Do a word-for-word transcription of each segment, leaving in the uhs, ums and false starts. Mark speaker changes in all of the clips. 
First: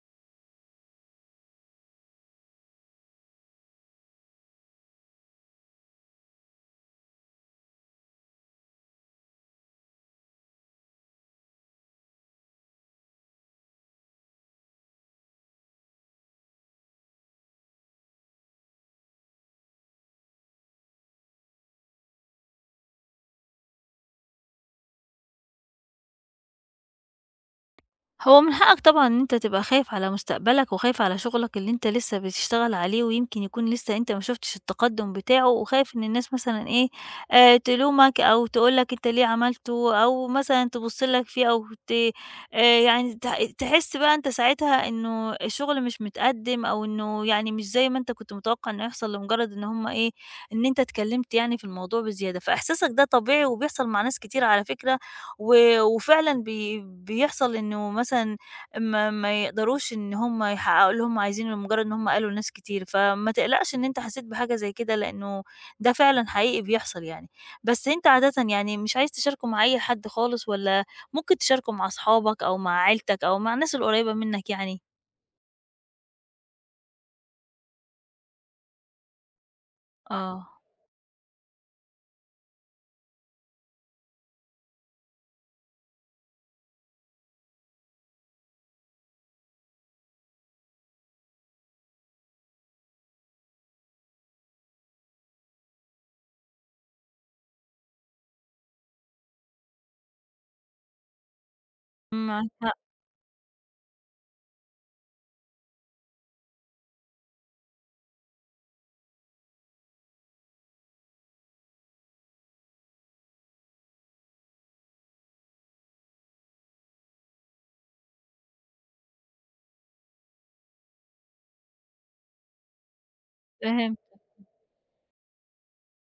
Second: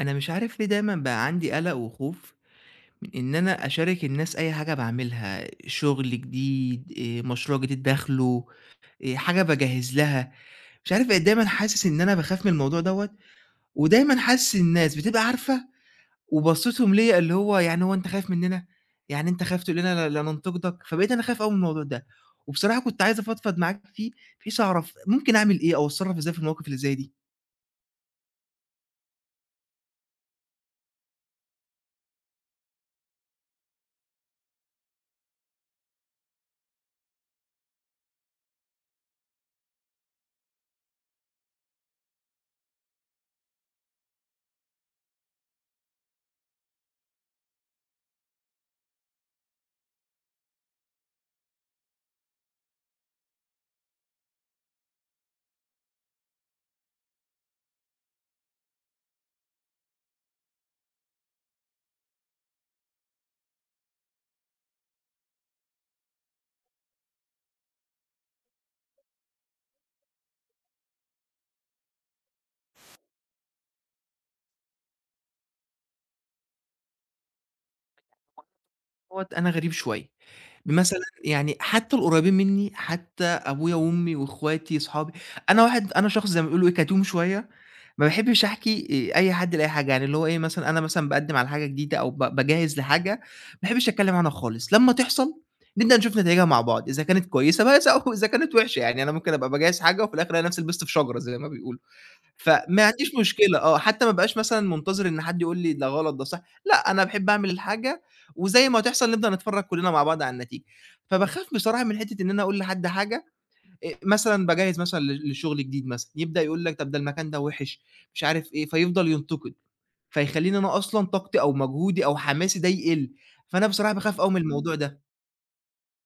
Speaker 1: أنا مش عارف ليه دايمًا بقى عندي قلق وخوف من إن أنا أشارك الناس أي حاجة باعملها، شغل جديد، آآ مشروع جديد داخله، آآ حاجة باجهّز لها، مش عارف بقيت دايمًا حاسس إن أنا باخاف من الموضوع دوّة، ودايمًا حاسس الناس بتبقى عارفة وبصّتهم ليّا اللي هو يعني "هو أنت خايف مننا؟ يعني أنت خايف تقول لنا لا لا ننتقدك؟" فبقيت أنا خايف أوي من الموضوع ده، وبصراحة كنت عايز أفضفض معاك فيه بحيث أعرف ممكن أعمل إيه أو أتصرّف إزاي في المواقف اللي زي دي؟
Speaker 2: هو من حقك طبعًا إن أنت تبقى خايف على مستقبلك، وخايف على شغلك اللي أنت لسه بتشتغل عليه، ويمكن يكون لسه أنت ما شُفتش التقدُّم بتاعه، وخايف إن الناس مثلًا إيه، آآ تلومك أو تقول لك أنت ليه عملته، أو مثلًا تبُص لك فيه أو ت آآ يعني ت تحس بقى أنت ساعتها إنه الشغل مش متقدِّم أو إنه يعني مش زي ما أنت كنت متوقع إنه يحصل لمجرد إن هم إيه، إن أنت اتكلّمت يعني في الموضوع بزيادة، فإحساسك ده طبيعي وبيحصل مع ناس كتير على فكرة و وفعلًا بي بيحصل إنه مثلًا ما ما يقدروش إن هم يحققوا اللي هم عايزينه لمجرد إن هم قالوا لناس كتير، فما تقلقش إن أنت حسيت بحاجة زي كده لإنه ده فعلًا حقيقي بيحصل يعني. بس أنت عادةً يعني مش عايز تشاركه مع أي حد خالص والّا ممكن تشاركه مع أصحابك أو مع عيلتك أو مع الناس القريبة منك يعني؟
Speaker 1: دوّة أنا غريب شوية.
Speaker 2: آه،
Speaker 1: مثلًا يعني حتى القريبين منّي، حتى أبويا وأمي وأخواتي، صحابي، أنا واحد أنا شخص زي ما بيقولوا إيه كتوم شوية، ما باحبش أحكي آآ أي حد لأي حاجة، يعني اللي هو إيه مثلًا أنا مثلًا باقدّم على حاجة جديدة أو ب باجهّز لحاجة، ما باحبش أتكلّم عنها خالص، لمّا تحصل نبدأ نشوف نتايجها مع بعض، إذا كانت كويسة بس أو إذا كانت وحشة، يعني أنا ممكن أبقى باجهّز حاجة وفي الآخر ألاقي نفسي لبست في شجرة زي ما بيقولوا.
Speaker 2: معاك حق،
Speaker 1: فما عنديش مشكلة آه، حتى ما ابقاش مثلًا منتظر إن حد يقول لي ده غلط، ده صح، لأ، أنا باحب أعمل الحاجة وزي ما هتحصل نبدأ نتفرّج كلّنا مع بعض على النتيجة. فباخاف بصراحة من حتّة إن أنا أقول لحد حاجة، آآ مثلًا باجهّز مثلًا ل لشغل جديد مثلًا، يبدأ يقول لك طب ده المكان ده وِحِش، مش عارف إيه، فيفضل ينتقد، فيخلّيني أنا أصلًا طاقتي أو مجهودي أو حماسي ده يقِل، فأنا بصراحة
Speaker 2: فهمت.
Speaker 1: باخاف أوي من الموضوع ده.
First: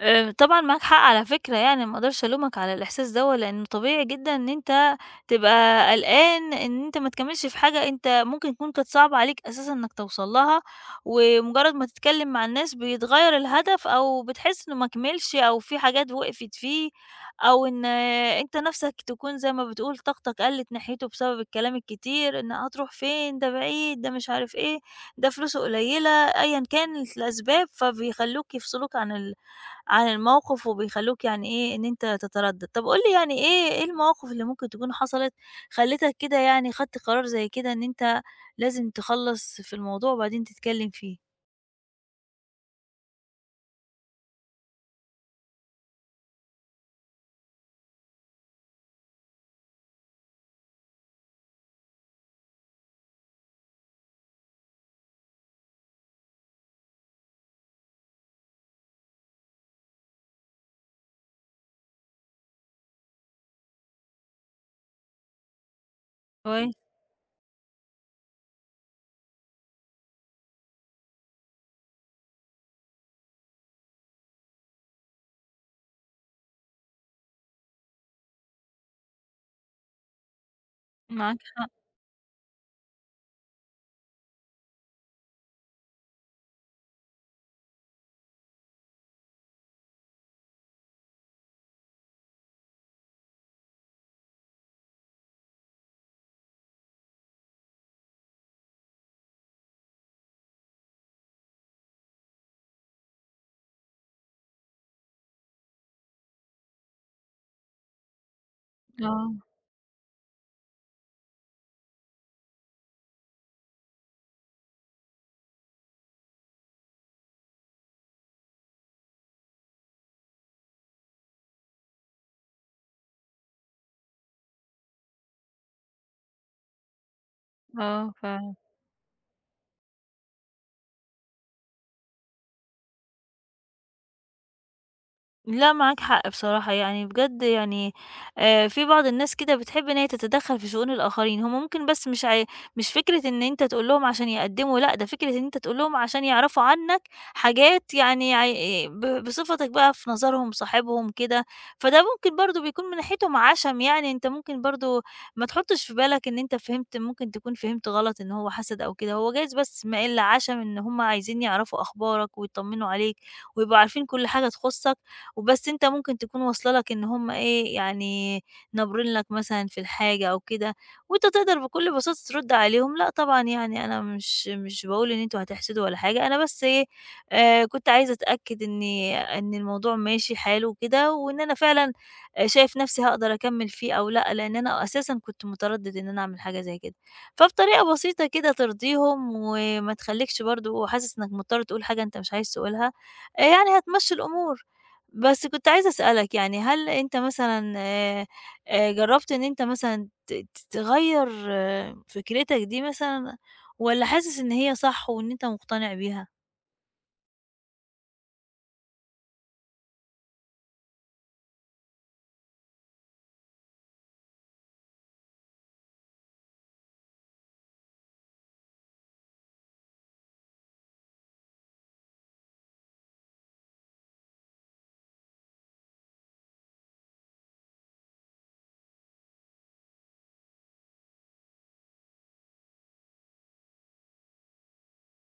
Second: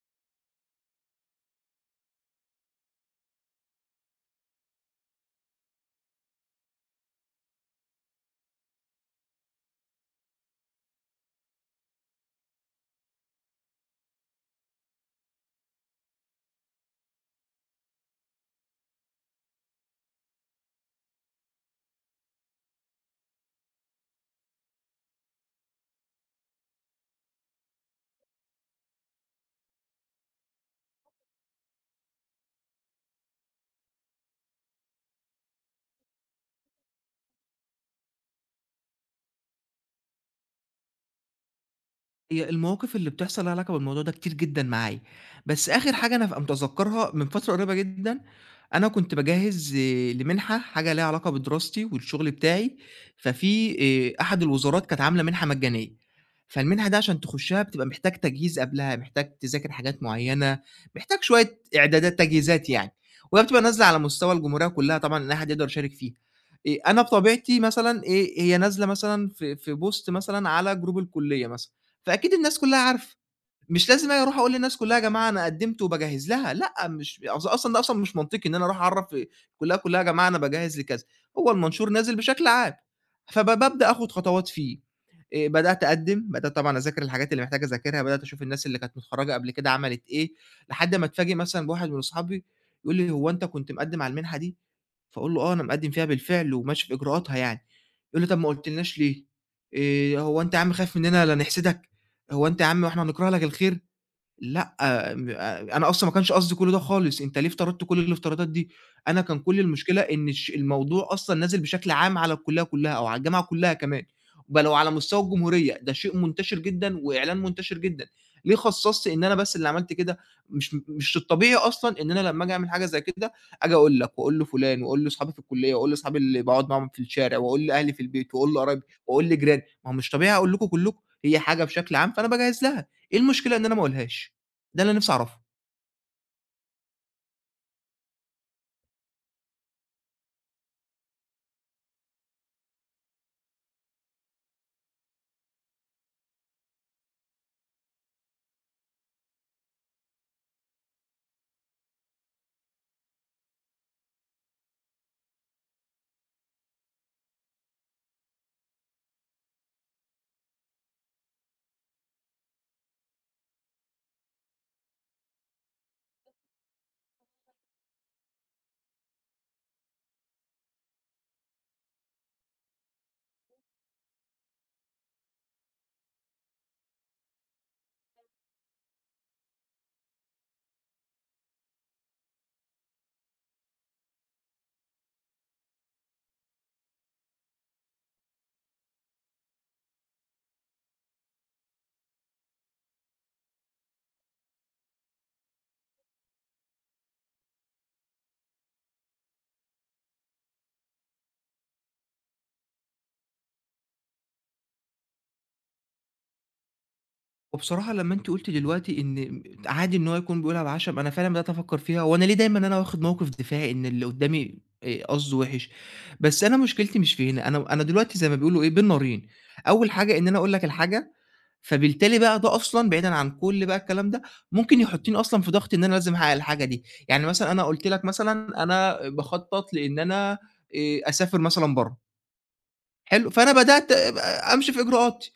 Speaker 2: آآ، طبعًا معاك حق على فكرة يعني، ما اقدرش ألومك على الإحساس دوّة، لإنه طبيعي جدًا إن أنت تبقى قلقان إن أنت ما تكمّلش في حاجة أنت ممكن تكون كانت صعبة عليك أساسًا إنك توصل لها، ومجرد ما تتكلم مع الناس بيتغيّر الهدف، أو بتحس إنه ما كملش أو في حاجات وقفت فيه، أو إن آه، أنت نَفْسك تكون زي ما بتقول طاقتك قلّت ناحيته بسبب الكلام الكتير، إن هتروح فين، ده بعيد، ده مش عارف إيه، ده فلوسه قليلة، أيًا كانت الأسباب، فبيخلّوك يفصلوك عن ال عن الموقف وبيخلّوك يعني إيه، إن أنت تتردّد. طب قُل لي يعني إيه إيه المواقف اللي ممكن تكون حصلت خلّتك كده يعني خدت قرار زي كده إن أنت لازم تخلّص في الموضوع وبعدين تتكلّم فيه؟
Speaker 1: هي المواقف اللي بتحصل ليها علاقة بالموضوع ده كتير جدًا معايا، بس آخر حاجة أنا أبقى متذكرها من فترة قريبة جدًا، أنا كنت باجهّز لمنحة حاجة ليها علاقة بدراستي والشغل بتاعي، ففي آآ أحد الوزارات كانت عاملة منحة مجانية، فالمنحة دي عشان تخشها بتبقى محتاج تجهيز قبلها، محتاج تذاكر حاجات معيّنة، محتاج شوية إعدادات تجهيزات يعني، وهي بتبقى نازلة على مستوى الجمهورية كلّها طبعًا إن أي حد يقدر يشارك فيها،
Speaker 2: كويس،
Speaker 1: آآ أنا بطبيعتي مثلًا آآ هي نازلة مثلًا في في بوست مثلًا على جروب الكلية مثلًا. فأكيد الناس كلّها عارفة، مش لازم أنا أروح أقول للناس كلّها يا جماعة أنا قدّمت وباجهّز لها، لأ مش أص أصلًا ده أصلًا مش منطقي إن أنا أروح أعرّف الكلّية كلّها يا جماعة أنا باجهّز لكذا،
Speaker 2: معاك
Speaker 1: هو
Speaker 2: حق،
Speaker 1: المنشور نازل بشكل عام، فب بابدأ آخُد خطوات فيه، آآ بدأت أقدّم، بدأت طبعًا أذاكر الحاجات اللي محتاج أذاكرها، بدأت أشوف الناس اللي كانت متخرّجة قبل كده عملت إيه، لحد ما أتفاجئ مثلًا بواحد من أصحابي يقول لي: "هو أنت كنت مقدّم على المنحة دي؟" فاقول له: "آه، أنا مقدّم فيها بالفعل وماشي في إجراءاتها يعني." يقول لي: "طب ما قُلتلناش ليه؟ آآ هو أنت يا عم خايف مننا لا نحسدك؟ هو أنت يا عم إحنا هنكره لك الخير؟" لأ، م أنا أصلًا ما كانش قصدي كل ده خالص، أنت ليه افترضت كل الافتراضات دي؟ أنا كان
Speaker 2: آه،
Speaker 1: كل المشكلة إن الش الموضوع أصلًا نازل بشكل عام على الكلية كلها أو على الجامعة كلها كمان، بل وعلى مستوى الجمهورية، ده شيء منتشر جدًا وإعلان منتشر جدًا، ليه خصصت إن أنا بس اللي عملت كده؟ مش مش الطبيعي أصلًا إن أنا لمّا آجي أعمل حاجة زي كده، آجي أقول لك وأقول لفلان وأقول لأصحابي في الكلية وأقول لأصحابي اللي باقعد معاهم في الشارع وأقول لأهلي في
Speaker 2: آه، ف
Speaker 1: البيت وأقول لقرايبي وأقول لجيراني، ما هو مش طبيعي أقول لكم كلكم، هي حاجة بشكل عام فأنا باجهز لها، إيه المشكلة إن أنا ما أقولهاش؟ ده اللي أنا نفسي أعرفه.
Speaker 2: لأ، معاك حق بصراحة، يعني بجد يعني، آآ، في بعض الناس كده بتحب إن هي تتدخّل في شؤون الآخرين، هم ممكن بس مش عاي مش فكرة إن أنت تقول لهم عشان يقدّموا، لأ، ده فكرة إن أنت تقول لهم عشان يعرفوا عنك حاجات يعني عي ب بصفتك بقى في نظرهم صاحبهم كده، فده ممكن برضه بيكون من ناحيتهم عَشَم يعني، أنت ممكن برضه ما تحطّش في بالك إن أنت فهمت ممكن تكون فهمت غلط إن هو حَسَد أو كده، هو جايز بس مايل لعَشَم إن هم عايزين يعرفوا أخبارك ويطمنوا عليك ويبقوا عارفين كل حاجة تخُصّك. وبس أنت ممكن تكون واصلة لك إن هم إيه، يعني نابرين لك مثلًا في الحاجة أو كده، وأنت تقدر بكل بساطة ترد عليهم، لأ طبعًا يعني أنا مش مش باقول إن أنتم هتحسدوا ولا حاجة، أنا بس إيه، آآ كنت عايزة أتأكد إن إن الموضوع ماشي حاله وكده، وإن أنا فعلًا آآ شايف نفسي هاقدر أكمّل فيه أو لأ، لإن أنا أساسًا كنت متردد إن أنا أعمل حاجة زي كده. فبطريقة بسيطة كده ترضيهم وما تخلّيكش برضه حاسس إنك مضطر تقول حاجة أنت مش عايز تقولها، آآ يعني هتمشّي الأمور. بس كنت عايزة أسألك يعني هل أنت مثلًا، آآ، آآ، جرّبت إن أنت مثلًا ت ت تغيّر آه، فكرتك دي مثلًا والّا حاسس إن هي صح وإن أنت مقتنع بيها؟
Speaker 1: وبصراحة لمّا أنتِ قُلتِ دلوقتي إن عادي إن هو يكون بيقولها بعشم، أنا فعلًا بدأت أفكّر فيها، هو أنا ليه دايمًا أنا واخد موقِف دفاعي إن اللي قُدّامي آآ قصده وِحِش؟ بس أنا مشكلتي مش في هنا، أنا أنا دلوقتي زي ما بيقولوا إيه، بين نارين، أول حاجة إن أنا أقول لك الحاجة، فبالتالي بقى ده أصلًا بعيدًا عن كل بقى الكلام ده، ممكن يحُطّني أصلًا في ضغط إن أنا لازم أحقق الحاجة دي. يعني مثلًا أنا قُلت لك مثلًا أنا باخطّط لإن أنا آآ أسافر مثلًا برّه، حلو، فأنا بدأت أمشي في إجراءاتي.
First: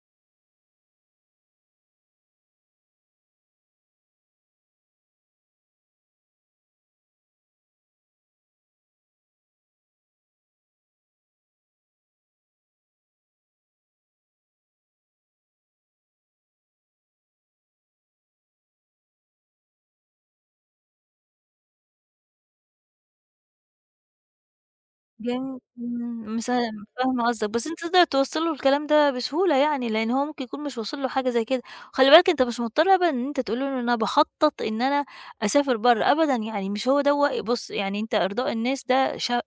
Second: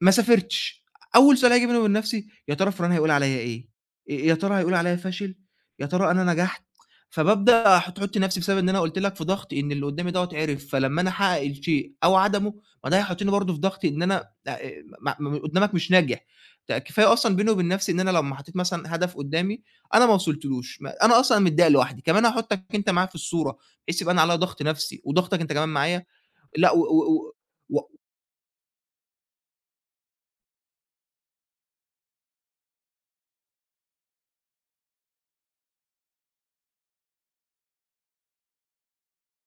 Speaker 1: ما سافرتش، أول سؤال هييجي بيني وبين نفسي يا ترى فُلان هيقول عليَّ إيه، يا ترى هيقول عليَّ فاشل، يا ترى أنا نجحت، فبابدأ أحط أحُط نفسي بسبب إن أنا قُلت لك في ضغط إن اللي قُدّامي دوّة عِرِف، فلمّا أنا أحقق الشيء أو عدمه، ما ده هيحطّني برضه في ضغط إن أنا آآ، ما ما اللي قُدّامك مش ناجح، ده كفاية أصلًا بيني وبين نفسي إن أنا لمّا حطّيت مثلًا هدف قُدّامي أنا ما وصلتلوش، ما أنا أصلًا متضايق لوحدي، كمان هاحطّك أنت معايا في الصورة، بحيث يبقى أنا عليَّ ضغط نفسي وضغطك أنت
Speaker 2: جميل،
Speaker 1: كمان معايا،
Speaker 2: إمم، مس
Speaker 1: لأ و
Speaker 2: فاهمة
Speaker 1: و
Speaker 2: قصدك، بس أنت
Speaker 1: و
Speaker 2: تقدر توصّل له الكلام ده بسهولة يعني، لإن هو ممكن يكون مش واصل له حاجة زي كده، وخلّي بالك أنت مش مضطر أبدًا إن أنت تقول له إن أنا باخطط إن أنا أسافر برّه، أبدًا يعني مش هو دوّة بُص يعني أنت إرضاء الناس ده ش آآ،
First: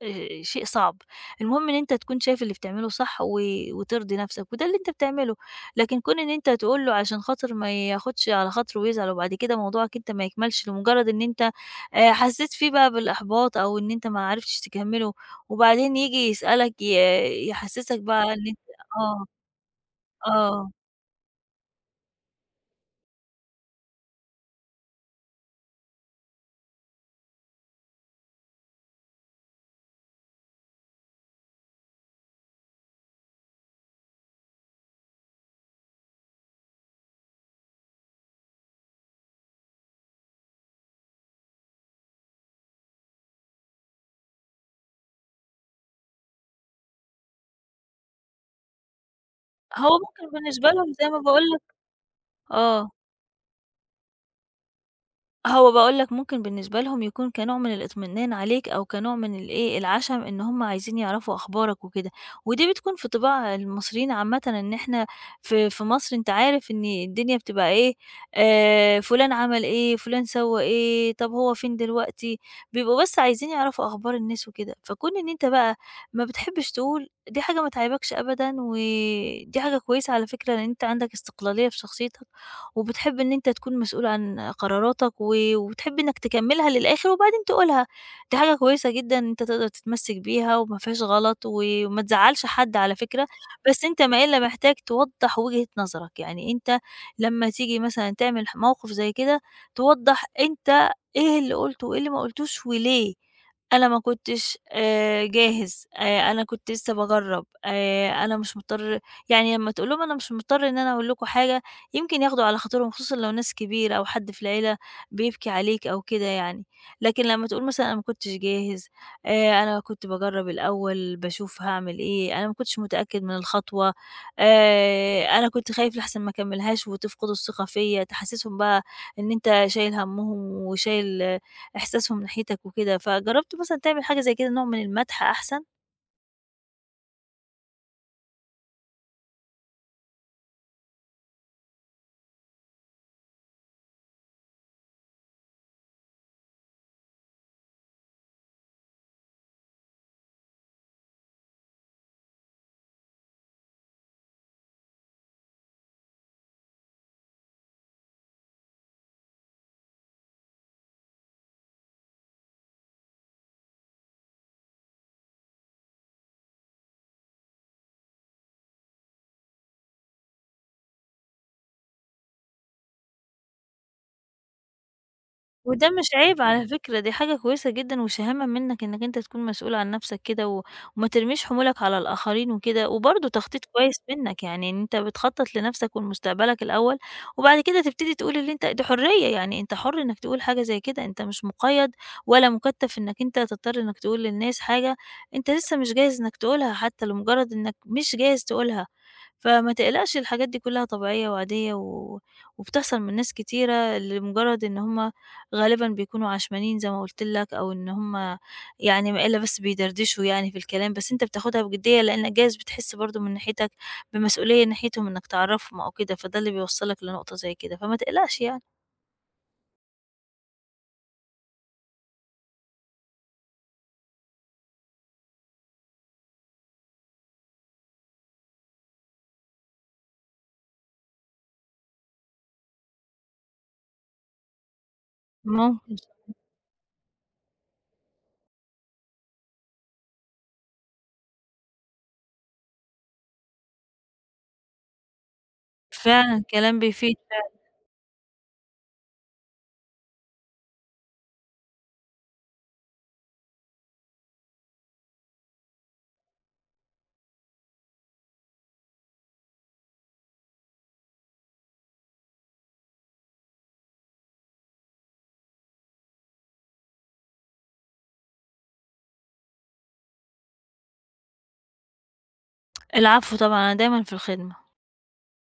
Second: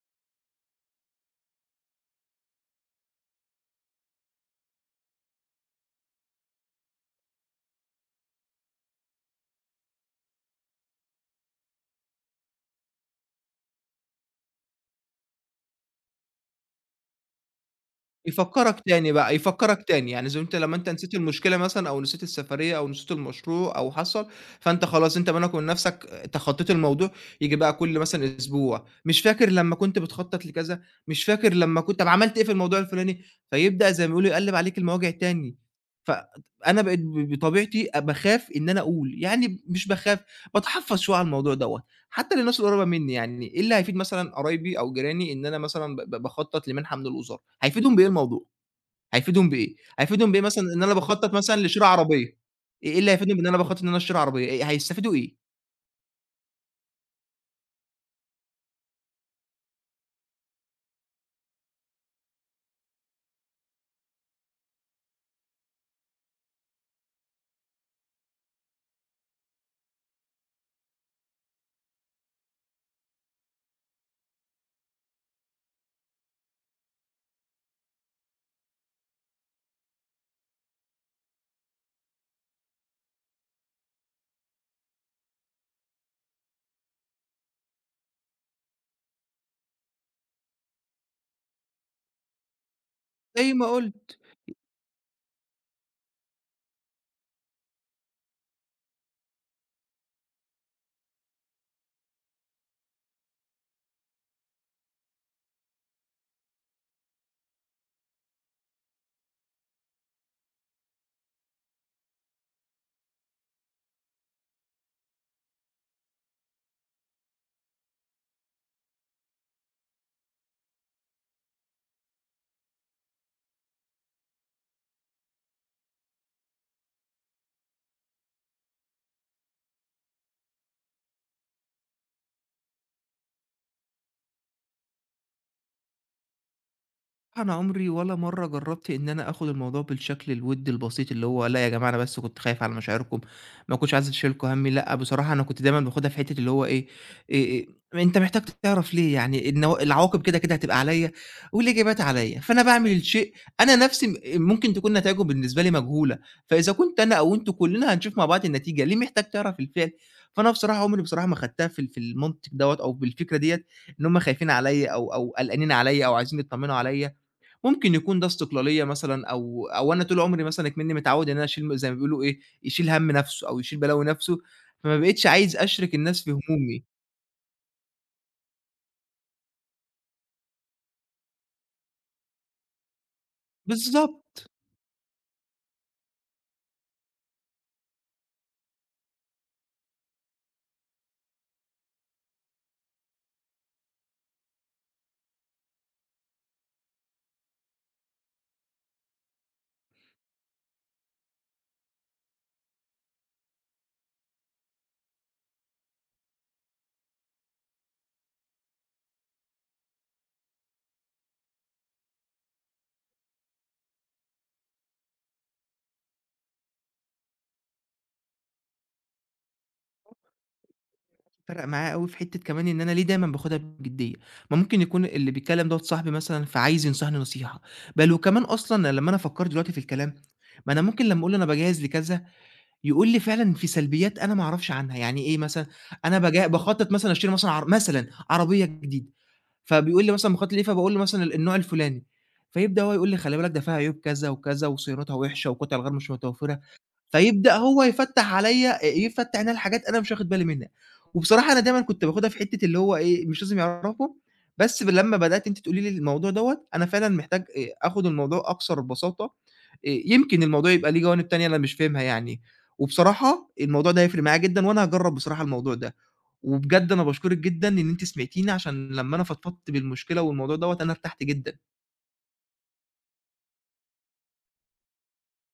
Speaker 2: شيء صعب، المهم إن أنت تكون شايف اللي بتعمله صح و وترضي نَفْسك، وده اللي أنت بتعمله، لكن كون إن أنت تقول له عشان خاطر ما ياخدش على خاطره ويزعل وبعد كده موضوعك أنت ما يكملش لمجرد إن أنت، آآ، حسيت فيه بقى بالإحباط أو إن أنت ما عرفتش تكمّله. وبعدين ييجي يسألك ي يحسسك بقى إن أنت،
Speaker 1: يفكّرك تاني
Speaker 2: آه،
Speaker 1: بقى، يفكّرك تاني، يعني زي أنت
Speaker 2: آه،
Speaker 1: لمّا أنت نسيت المشكلة مثلًا أو نسيت السفرية أو نسيت المشروع أو حصل، فأنت خلاص أنت بينك وبين نَفْسك تخطّيت الموضوع، ييجي بقى كل مثلًا أسبوع، مش فاكر لمّا كنت بتخطّط لكذا، مش فاكر لمّا كنت طَب عملت إيه في الموضوع الفُلاني، فيبدأ زي ما بيقولوا يقلِّب عليك المواجع تاني، ف أنا بقيت ب بطبيعتي أ باخاف إن أنا أقول، يعني مش باخاف، باتحفّظ شوية على الموضوع دوّة. حتى للناس القريبة منّي، يعني إيه اللي هيفيد مثلًا قرايبي أو جيراني إن أنا مثلًا ب ب باخطّط لمنحة من الوزارة، هيفيدهم بإيه الموضوع، هيفيدهم بإيه؟
Speaker 2: هو ممكن
Speaker 1: هيفيدهم بإيه
Speaker 2: بالنسبة
Speaker 1: مثلًا إن
Speaker 2: لهم
Speaker 1: أنا
Speaker 2: زي ما
Speaker 1: باخطّط
Speaker 2: باقول لك،
Speaker 1: مثلًا لشِرا عربية،
Speaker 2: آه،
Speaker 1: إيه اللي هيفيدهم إن أنا باخطّط إن أنا أشتري عربية، إيه هيستفيدوا إيه؟
Speaker 2: هو باقول لك ممكن بالنسبة لهم يكون كنوع من الإطمئنان عليك أو كنوع من الإيه، العَشَم إن هم عايزين يعرفوا أخبارك وكده، ودي بتكون في طباع المصريين عامةً إن إحنا في في مصر أنت عارف إن الدنيا بتبقى إيه، آآ فُلان عمل إيه، فُلان سوّى إيه، طَب هو فين دلوقتي، بيبقوا بس عايزين يعرفوا أخبار الناس وكده، فكون إن أنت بقى ما بتحبّش تقول دي حاجة ما تعيبكش أبدًا، ودي حاجة كويسة على فكرة إن أنت عندك استقلالية في شخصيتك وبتحب إن أنت تكون مسؤول عن قراراتك و وبتحب إنك تكمّلها للآخر وبعدين تقولها، دي حاجة كويسة جدًا إن أنت تقدر تتمسّك بيها وما فيهاش غلط و- وما تزعّلش حد على فكرة،
Speaker 1: زي ما
Speaker 2: بس أنت
Speaker 1: قُلت.
Speaker 2: ما إلّا محتاج توضّح وجهة نظرك، يعني أنت لمّا تيجي مثلًا تعمل ح موقف زي كده توضّح أنت إيه اللي قُلته وإيه اللي ما قُلتوش وليه، أنا ما كنتش آآ جاهز، آآ أنا كنت لسّه باجرّب، آآ أنا مش مضطر يعني لمّا تقول لهم أنا مش مضطر إن أنا أقول لكم حاجة يمكن ياخدوا على خاطرهم، خصوصًا لو ناس كبيرة أو حد في العيلة بيبكي عليك أو كده يعني. لكن لمّا تقول مثلًا أنا ما كنتش جاهز، آآ أنا كنت باجرّب الأول، باشوف هاعمل إيه، أنا ما كنتش متأكد من الخطوة، آآ أنا كنت خايف لأحسن ما أكمّلهاش وتفقدوا الثقة فيّا، تحسّسهم بقى إن أنت شايل هَمّهم وشايل آه، إحساسهم ناحيتك وكده، فجرّبت مثلًا تعمل حاجة زي كده، نوع من المدح أحسن؟
Speaker 1: أنا عمري ولا مرّة جرّبت إن أنا آخُد الموضوع بالشكل الوِدّي البسيط اللي هو لأ يا جماعة أنا بس كنت خايف على مشاعركم، ما كنتش عايز أشيلكم هَمّي، لأ بصراحة أنا كنت دايمًا باخُدها في حتّة اللي هو إيه، آآ آآ أنت محتاج تعرف ليه، يعني النوا العواقب كده، كده هتبقى عليّا والإجابات عليّا، فأنا باعمل الشيء أنا نَفْسي م ممكن تكون نتايجه بالنسبة لي مجهولة، فإذا كنت أنا أو أنتم كُلّنا هنشوف مع بعض النتيجة، ليه محتاج تعرف الفعل؟ فأنا بصراحة عمري بصراحة ما خدتها في ال في المنطق دوّة أو بالفكرة ديّة إن هم خايفين عليّا أو أو قلقانين عليّا أو عايزين يتطمّنوا عليّا. ممكن يكون ده استقلالية مثلًا أو أو أنا طول عمري مثلًا إكمنّي متعوّد إن أنا أشيل م زي ما بيقولوا إيه، يشيل هَم نَفْسه أو يشيل بلاوي نَفْسه، فما بقيتش عايز
Speaker 2: وده
Speaker 1: أشرِك
Speaker 2: مش
Speaker 1: الناس في
Speaker 2: عيب على
Speaker 1: همومي.
Speaker 2: فكرة، دي حاجة كويسة جدًا وشهامة منّك إنّك أنت تكون مسؤول عن نَفْسك كده و وما ترميش حمولك على الآخرين وكده، وبرضه تخطيط كويس منّك،
Speaker 1: بالضبط.
Speaker 2: يعني إن أنت بتخطّط لنَفْسك ولمستقبلك الأول، وبعد كده تبتدي تقول اللي أنت دي حرية، يعني أنت حُر إنّك تقول حاجة زي كده، أنت مش مُقيّد ولا مُكتّف إنّك أنت تضطر إنّك تقول للناس حاجة أنت لسه مش جاهز إنّك تقولها حتّى لمُجرّد إنّك مش جاهز تقولها، فما تقلقش الحاجات دي كُلّها طبيعية وعادية و وبتحصل من ناس كتيرة لمُجرّد إن هُم غالبًا بيكونوا عشمانين زي ما قُلت لك، أو إن هُم يعني ما إلا بس بيدردشوا يعني في الكلام، بس أنت بتاخدها بجدية لإنك جايز بتحس برضه من ناحيتك بمسؤولية ناحيتهم إنك تعرّفهم أو كده، فده اللي بيوصّلك لنقطة زي كده، فما تقلقش يعني،
Speaker 1: فرَق معايا أوي في حتّة كمان إن أنا ليه دايمًا باخُدها بجدّية، ما ممكن يكون اللي بيتكلّم دوّة صاحبي مثلًا فعايز ينصحني نصيحة، بل وكمان أصلًا لمّا أنا فكّرت دلوقتي في الكلام، ما أنا ممكن لمّا أقول له أنا باجهّز لكذا يقول لي فعلًا في سلبيات أنا ما أعرفش عنها، يعني إيه مثلًا،
Speaker 2: ممكن،
Speaker 1: أنا باجا باخطط مثلًا أشتري مثلًا عر مثلًا عربية جديدة، فبيقول لي مثلًا مخطط لإيه، فباقول له مثلًا ال النوع الفلاني، فيبدأ هو يقول لي خلي بالك ده فيها عيوب كذا وكذا وصيانتها وحشة والقطع الغير مش
Speaker 2: فعلًا
Speaker 1: متوفرة،
Speaker 2: كلام بيفيد.
Speaker 1: فيبدأ هو يفتّح عليَّ آآ، يفتّح عليَّ حاجات أنا مش واخد بالي منها، وبصراحة أنا دايمًا كنت باخدها في حتّة اللي هو إيه، مش لازم يعرفوا، بس ب لمّا بدأتِ أنتِ تقولي لي الموضوع دوّة، أنا فعلًا محتاج آآ، آخد الموضوع أكثر بساطة، آآ، يمكن الموضوع يبقى ليه جوانب تانية أنا مش فاهمها يعني، وبصراحة الموضوع ده هيفرق معايا جدًا، وأنا هاجرّب بصراحة الموضوع ده، وبجد أنا باشكرِك جدًا إن أنتِ سمعتيني، عشان لمّا أنا فضفضت بالمشكلة والموضوع دوّة أنا ارتحت جدًا.
Speaker 2: العفو طبعًا، أنا دايمًا في الخدمة.